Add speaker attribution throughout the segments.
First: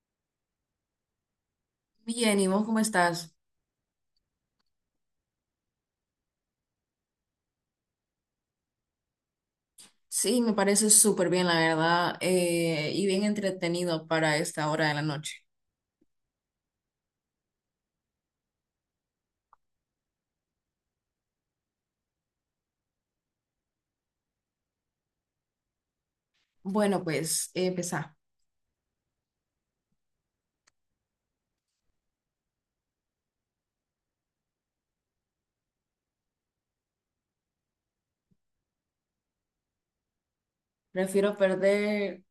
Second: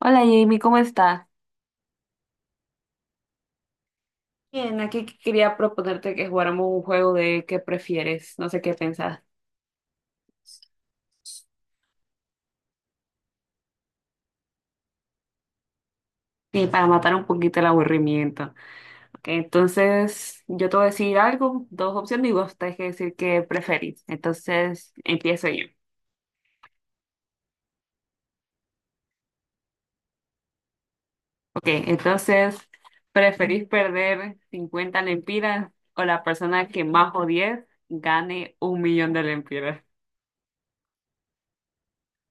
Speaker 1: Hola Jamie, ¿cómo estás?
Speaker 2: Bien, ¿y vos cómo estás?
Speaker 1: Bien, aquí quería proponerte que jugáramos un juego de qué prefieres, no sé qué pensás.
Speaker 2: Sí, me parece súper bien, la verdad, y bien entretenido para esta hora de la noche.
Speaker 1: Sí, para matar un poquito el aburrimiento. Ok, entonces, yo te voy a decir algo, dos opciones y vos tenés que decir qué preferís. Entonces, empiezo yo.
Speaker 2: Bueno, pues empezá.
Speaker 1: Ok, entonces, ¿preferís perder 50 lempiras o la persona que más odies gane 1 millón de lempiras?
Speaker 2: Prefiero perder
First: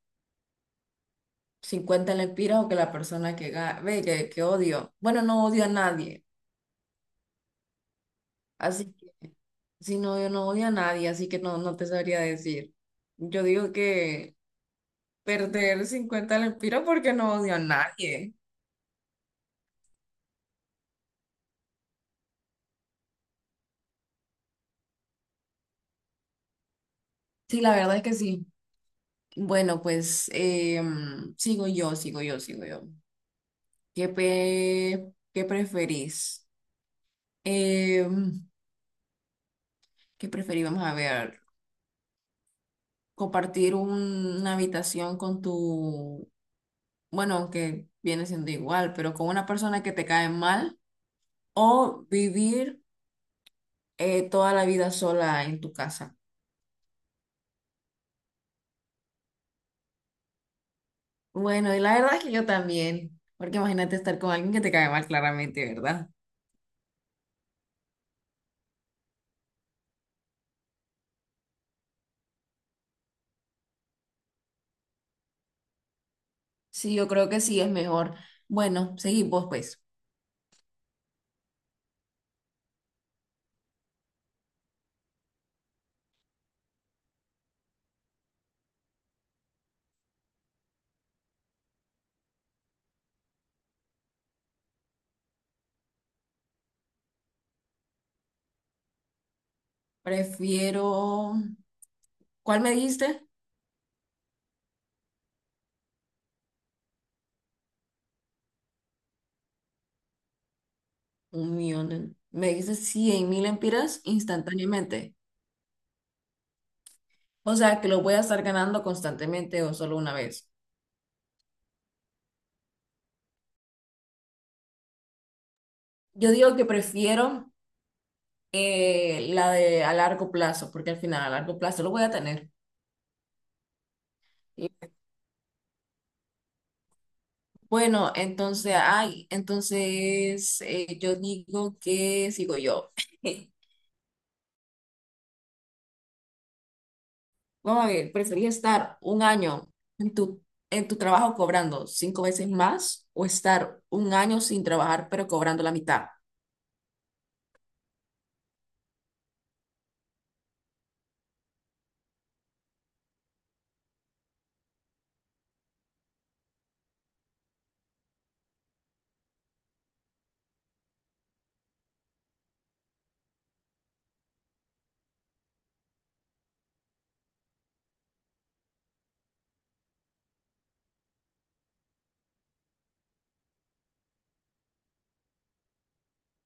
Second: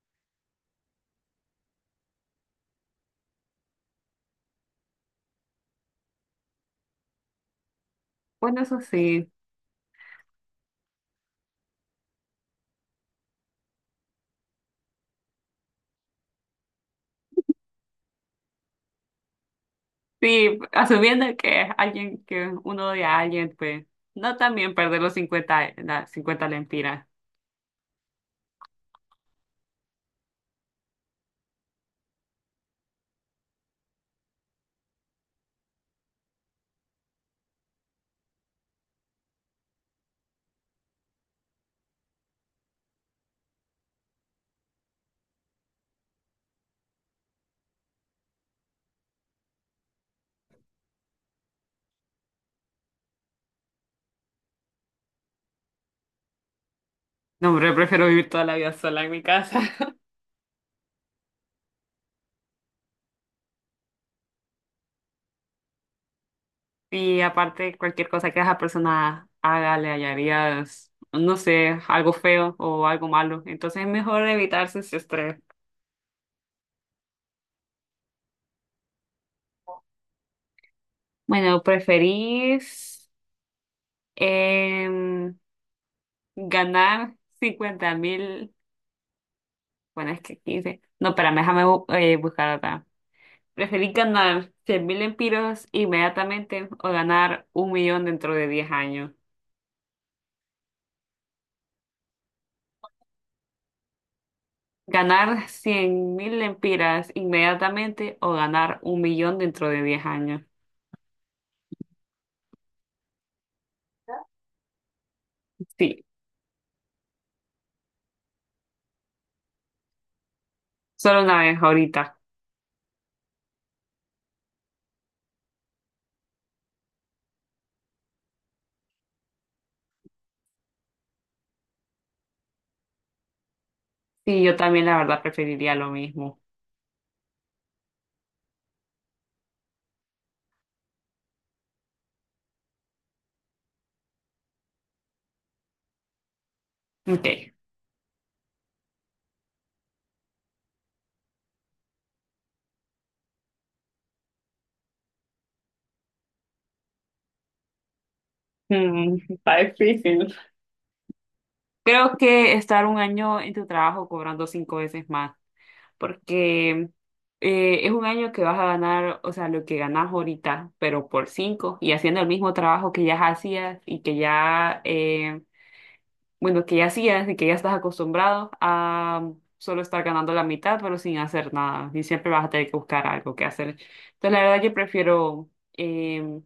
Speaker 2: 50 lempiras o que la persona que ve que odio. Bueno, no odio a nadie,
Speaker 1: Bueno, eso
Speaker 2: así
Speaker 1: sí.
Speaker 2: que si no, yo no odio a nadie, así que no, no te sabría decir. Yo digo que perder 50 lempiras porque no odio a nadie.
Speaker 1: Sí, asumiendo que es alguien, que uno odia a alguien, pues no, también perder los 50, las 50 lempiras.
Speaker 2: Sí, la verdad es que sí. Bueno, pues sigo yo. ¿Qué preferís? Eh, ¿qué preferís? Vamos a ver. Compartir una habitación con tu, bueno, aunque viene siendo igual, pero con una persona que te cae mal, o vivir toda la vida sola en tu casa.
Speaker 1: No, hombre, prefiero vivir toda la vida sola en mi casa.
Speaker 2: Bueno, y la verdad es que yo también, porque imagínate estar con alguien que te cae mal claramente, ¿verdad?
Speaker 1: Y aparte, cualquier cosa que esa persona haga, le hallarías, no sé, algo feo o algo malo. Entonces es mejor evitarse ese estrés.
Speaker 2: Sí, yo creo que sí es mejor. Bueno, seguimos pues.
Speaker 1: Bueno, ¿preferís em, ganar 50 mil? Bueno, es que 15. No, espérame, déjame buscar acá. ¿Preferís ganar 100 mil empiras inmediatamente o ganar 1 millón dentro de 10 años?
Speaker 2: Prefiero, ¿cuál me dijiste?
Speaker 1: ¿Ganar 100 mil empiras inmediatamente o ganar un millón dentro de 10 años?
Speaker 2: 1 millón, me dices 100.000 empiras instantáneamente.
Speaker 1: Sí,
Speaker 2: O sea, que lo voy a estar ganando constantemente o solo una vez.
Speaker 1: solo una vez ahorita.
Speaker 2: Yo digo que prefiero la de a largo plazo, porque al final a largo plazo lo voy a tener.
Speaker 1: Sí, yo
Speaker 2: Y
Speaker 1: también la verdad preferiría lo mismo.
Speaker 2: Bueno, entonces, ay, entonces yo digo que sigo yo.
Speaker 1: Ok.
Speaker 2: Vamos a ver, ¿preferís estar un año en tu, trabajo cobrando 5 veces más, o estar un año sin trabajar pero cobrando la mitad?
Speaker 1: Mm, está difícil. Creo que estar 1 año en tu trabajo cobrando 5 veces más, porque es 1 año que vas a ganar, o sea, lo que ganas ahorita, pero por 5 y haciendo el mismo trabajo que ya hacías y que ya, bueno, que ya hacías y que ya estás acostumbrado a solo estar ganando la mitad, pero sin hacer nada y siempre vas a tener que buscar algo que hacer. Entonces, la verdad, yo prefiero, em,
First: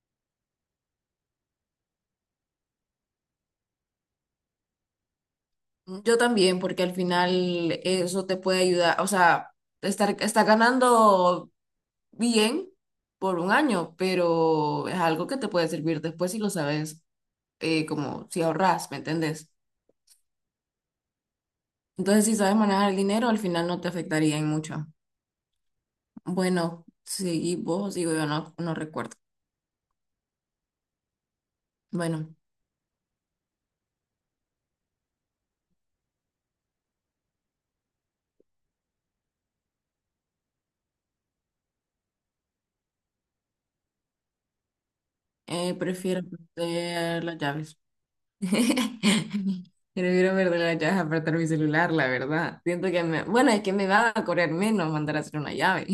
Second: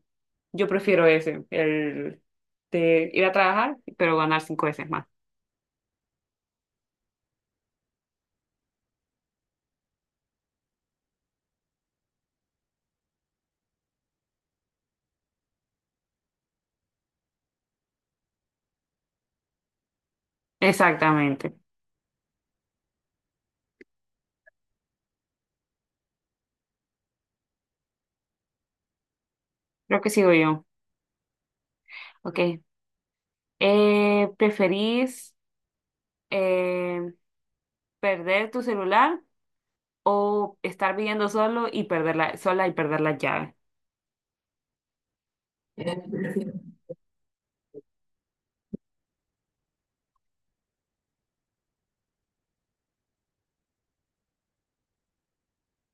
Speaker 1: yo prefiero ese, el de ir a trabajar, pero ganar 5 veces más.
Speaker 2: Yo también, porque al final eso te puede ayudar, o sea, está ganando bien por un año, pero es algo que te puede servir después si lo sabes, como si ahorras, ¿me entendés?
Speaker 1: Exactamente.
Speaker 2: Entonces, si sabes manejar el dinero, al final no te afectaría en mucho. Bueno, seguí vos, digo yo, no, no recuerdo.
Speaker 1: Creo que sigo yo.
Speaker 2: Bueno,
Speaker 1: Ok. ¿Preferís eh, perder tu celular o estar viviendo solo y perderla, sola, y perder la llave?
Speaker 2: prefiero perder las llaves. Prefiero perder las llaves a perder mi celular, la verdad. Siento que bueno, es que me va a correr menos mandar a hacer una llave.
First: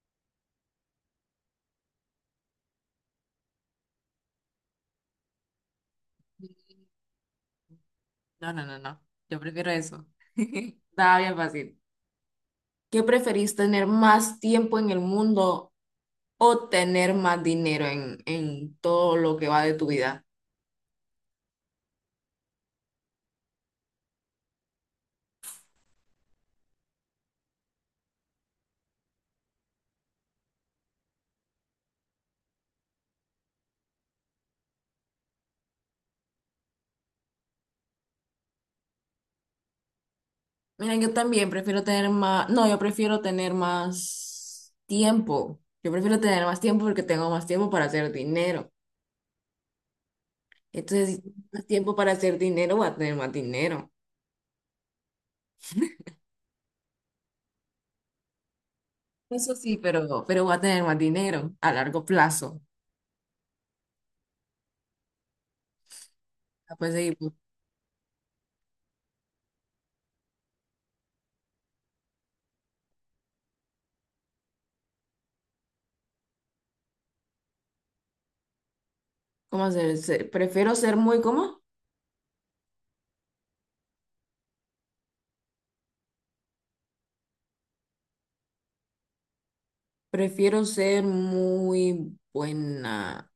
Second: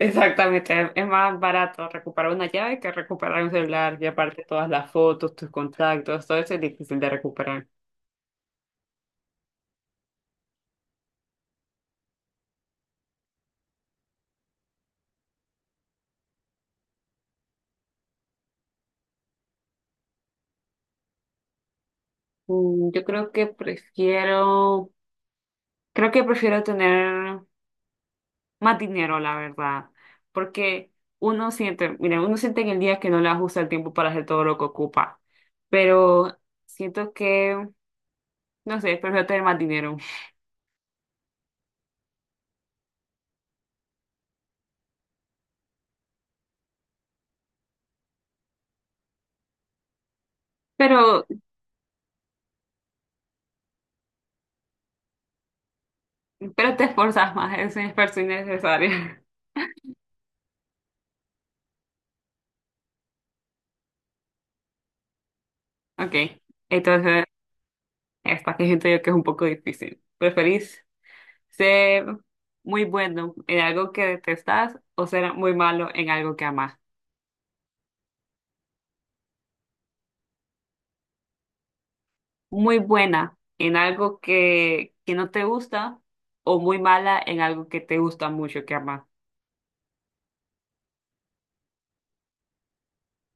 Speaker 1: Exactamente, es más barato recuperar una llave que recuperar un celular y aparte todas las fotos, tus contactos, todo eso es difícil de recuperar.
Speaker 2: No, no, no, no. Yo prefiero eso. Está bien fácil. ¿Qué preferís, tener más tiempo en el mundo o tener más dinero en todo lo que va de tu vida?
Speaker 1: Mm, yo creo que prefiero tener más dinero, la verdad, porque uno siente, mira, uno siente en el día que no le ajusta el tiempo para hacer todo lo que ocupa, pero siento que, no sé, prefiero tener más dinero.
Speaker 2: Mira, yo también prefiero tener más, no, yo prefiero tener más tiempo. Yo prefiero tener más tiempo porque tengo más tiempo para hacer dinero. Entonces, si
Speaker 1: Pero,
Speaker 2: tengo más tiempo para hacer dinero, voy a tener más dinero.
Speaker 1: pero te esforzas más, es un esfuerzo innecesario.
Speaker 2: Eso sí, pero, voy a tener más dinero a largo plazo.
Speaker 1: Ok,
Speaker 2: Ah, pues sí,
Speaker 1: entonces
Speaker 2: pues,
Speaker 1: esta que siento yo que es un poco difícil. ¿Preferís ser muy bueno en algo que detestas o ser muy malo en algo que amas?
Speaker 2: ¿cómo se- Prefiero ser muy, ¿cómo?
Speaker 1: Muy buena en algo que no te gusta, o muy mala en algo que te gusta mucho, que amas.
Speaker 2: Prefiero ser muy buena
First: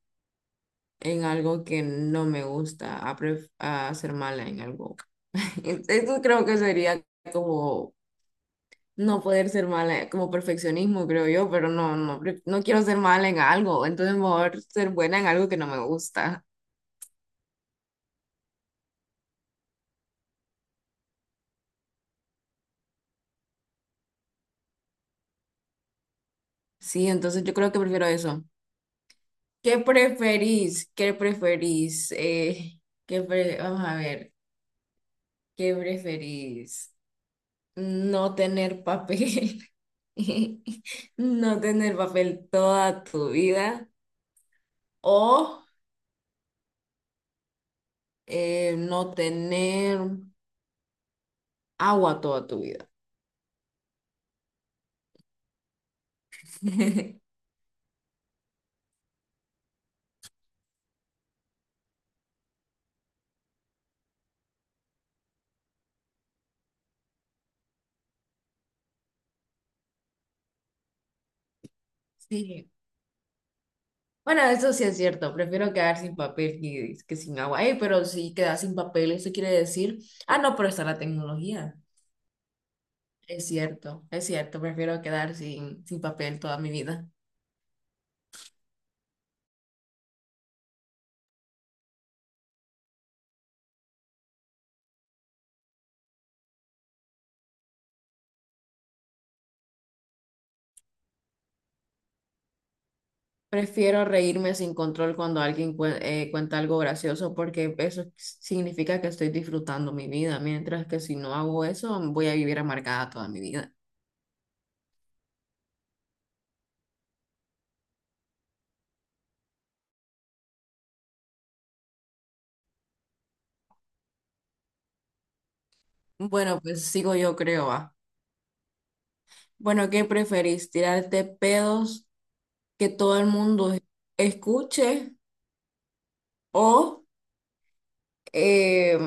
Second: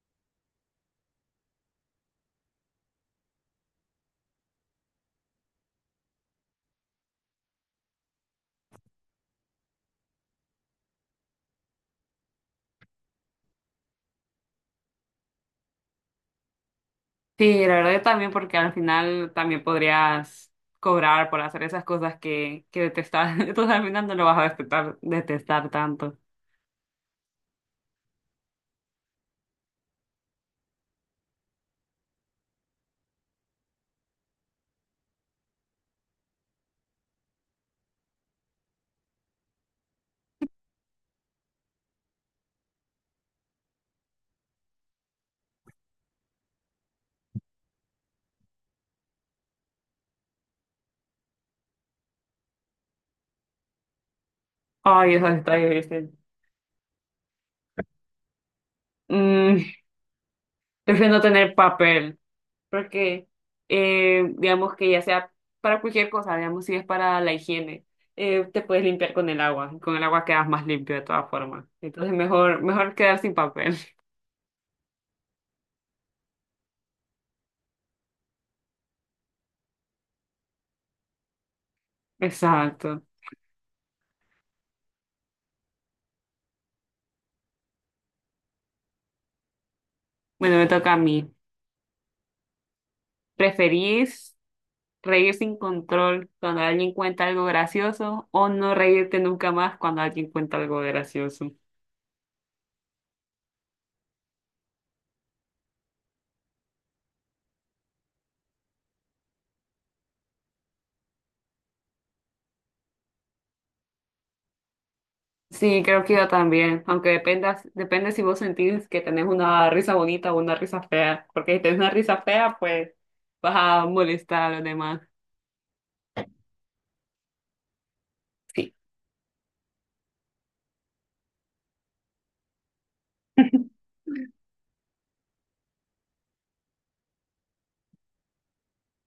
Speaker 2: en algo que no me gusta, a ser mala en algo. Esto creo que sería como no poder ser mala, como perfeccionismo, creo yo, pero no, no quiero ser mala en algo, entonces mejor ser buena en algo que no me gusta.
Speaker 1: Sí, la verdad yo también, porque al final también podrías cobrar por hacer esas cosas que detestas. Entonces al final no lo vas a detestar, detestar tanto.
Speaker 2: Sí, entonces yo creo que prefiero eso. ¿Qué preferís? Vamos a ver, ¿qué preferís? ¿No tener papel? ¿No tener papel toda tu vida? ¿O no tener agua toda tu vida?
Speaker 1: Ay, eso está difícil. Mm, prefiero no tener papel, porque digamos que ya sea para cualquier cosa, digamos si es para la higiene, te puedes limpiar con el agua, y con el agua quedas más limpio de todas formas. Entonces mejor,
Speaker 2: Sí.
Speaker 1: mejor quedar sin papel.
Speaker 2: Bueno, eso sí es cierto. Prefiero quedar sin papel que sin agua. Ey, pero si quedas sin papel, eso quiere decir... Ah, no, pero está la tecnología.
Speaker 1: Exacto.
Speaker 2: Es cierto, prefiero quedar sin, papel toda mi vida.
Speaker 1: Bueno, me toca a mí. ¿Preferís reír sin control cuando alguien cuenta algo gracioso o no reírte nunca más cuando alguien cuenta algo gracioso?
Speaker 2: Prefiero reírme sin control cuando alguien cuenta algo gracioso, porque eso significa que estoy disfrutando mi vida, mientras que si no hago eso voy a vivir amargada toda mi vida.
Speaker 1: Sí, creo que yo también, aunque dependa, depende si vos sentís que tenés una risa bonita o una risa fea, porque si tenés una risa fea, pues vas a molestar a los demás.
Speaker 2: Bueno, pues sigo yo creo, va.
Speaker 1: Sí.
Speaker 2: Bueno, ¿qué preferís? ¿Tirarte pedos que todo el mundo escuche o eh,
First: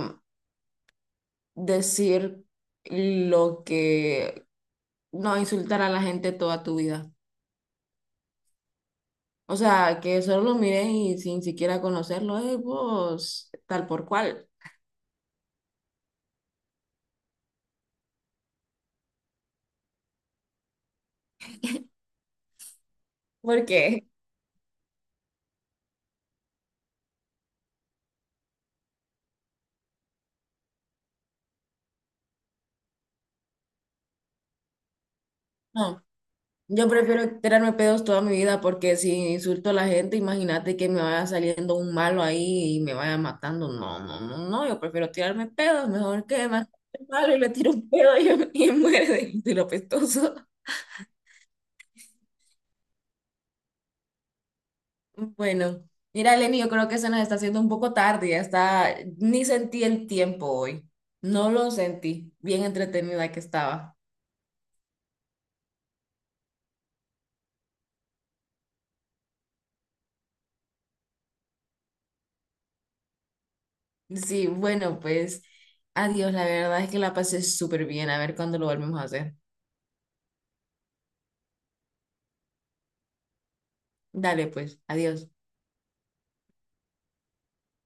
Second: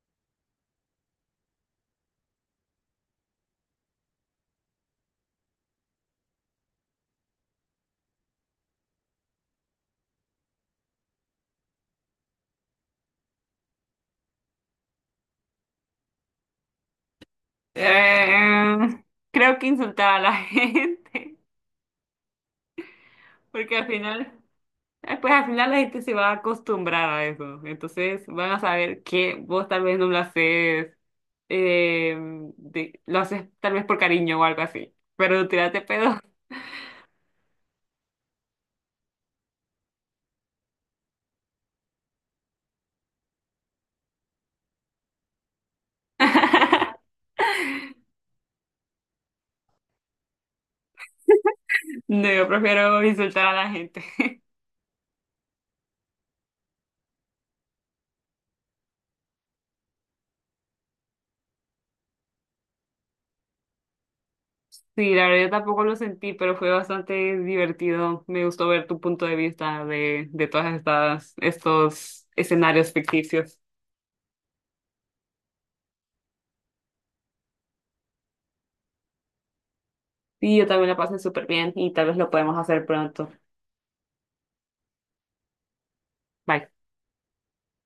Speaker 2: decir lo que... no, insultar a la gente toda tu vida? O sea, que solo lo miren y sin siquiera conocerlo, vos, tal por cual.
Speaker 1: Eh, creo que insultar a la gente,
Speaker 2: ¿Por
Speaker 1: porque al
Speaker 2: qué?
Speaker 1: final, pues al final la gente se va a acostumbrar a eso, entonces van a saber que vos tal vez no lo haces, eh, lo haces tal vez por cariño o algo así, pero tirate
Speaker 2: No,
Speaker 1: pedo.
Speaker 2: yo prefiero tirarme pedos toda mi vida, porque si insulto a la gente, imagínate que me vaya saliendo un malo ahí y me vaya matando. No, no, no, no, yo prefiero tirarme pedos, mejor que me salte el malo y le tiro un pedo, y muere de, lo pestoso.
Speaker 1: No, yo prefiero insultar a la gente.
Speaker 2: Bueno, mira, Lenny, yo creo que se nos está haciendo un poco tarde, ya está, ni sentí el tiempo hoy, no lo sentí, bien entretenida que estaba.
Speaker 1: Sí, la verdad yo tampoco lo sentí, pero fue bastante divertido. Me gustó ver tu punto de vista de todas estas, estos escenarios ficticios.
Speaker 2: Sí, bueno, pues adiós, la verdad es que la pasé súper bien, a ver cuándo lo volvemos a hacer.
Speaker 1: Sí, yo también la pasé súper bien y tal vez lo podemos hacer pronto.
Speaker 2: Dale, pues, adiós.
Speaker 1: Bye.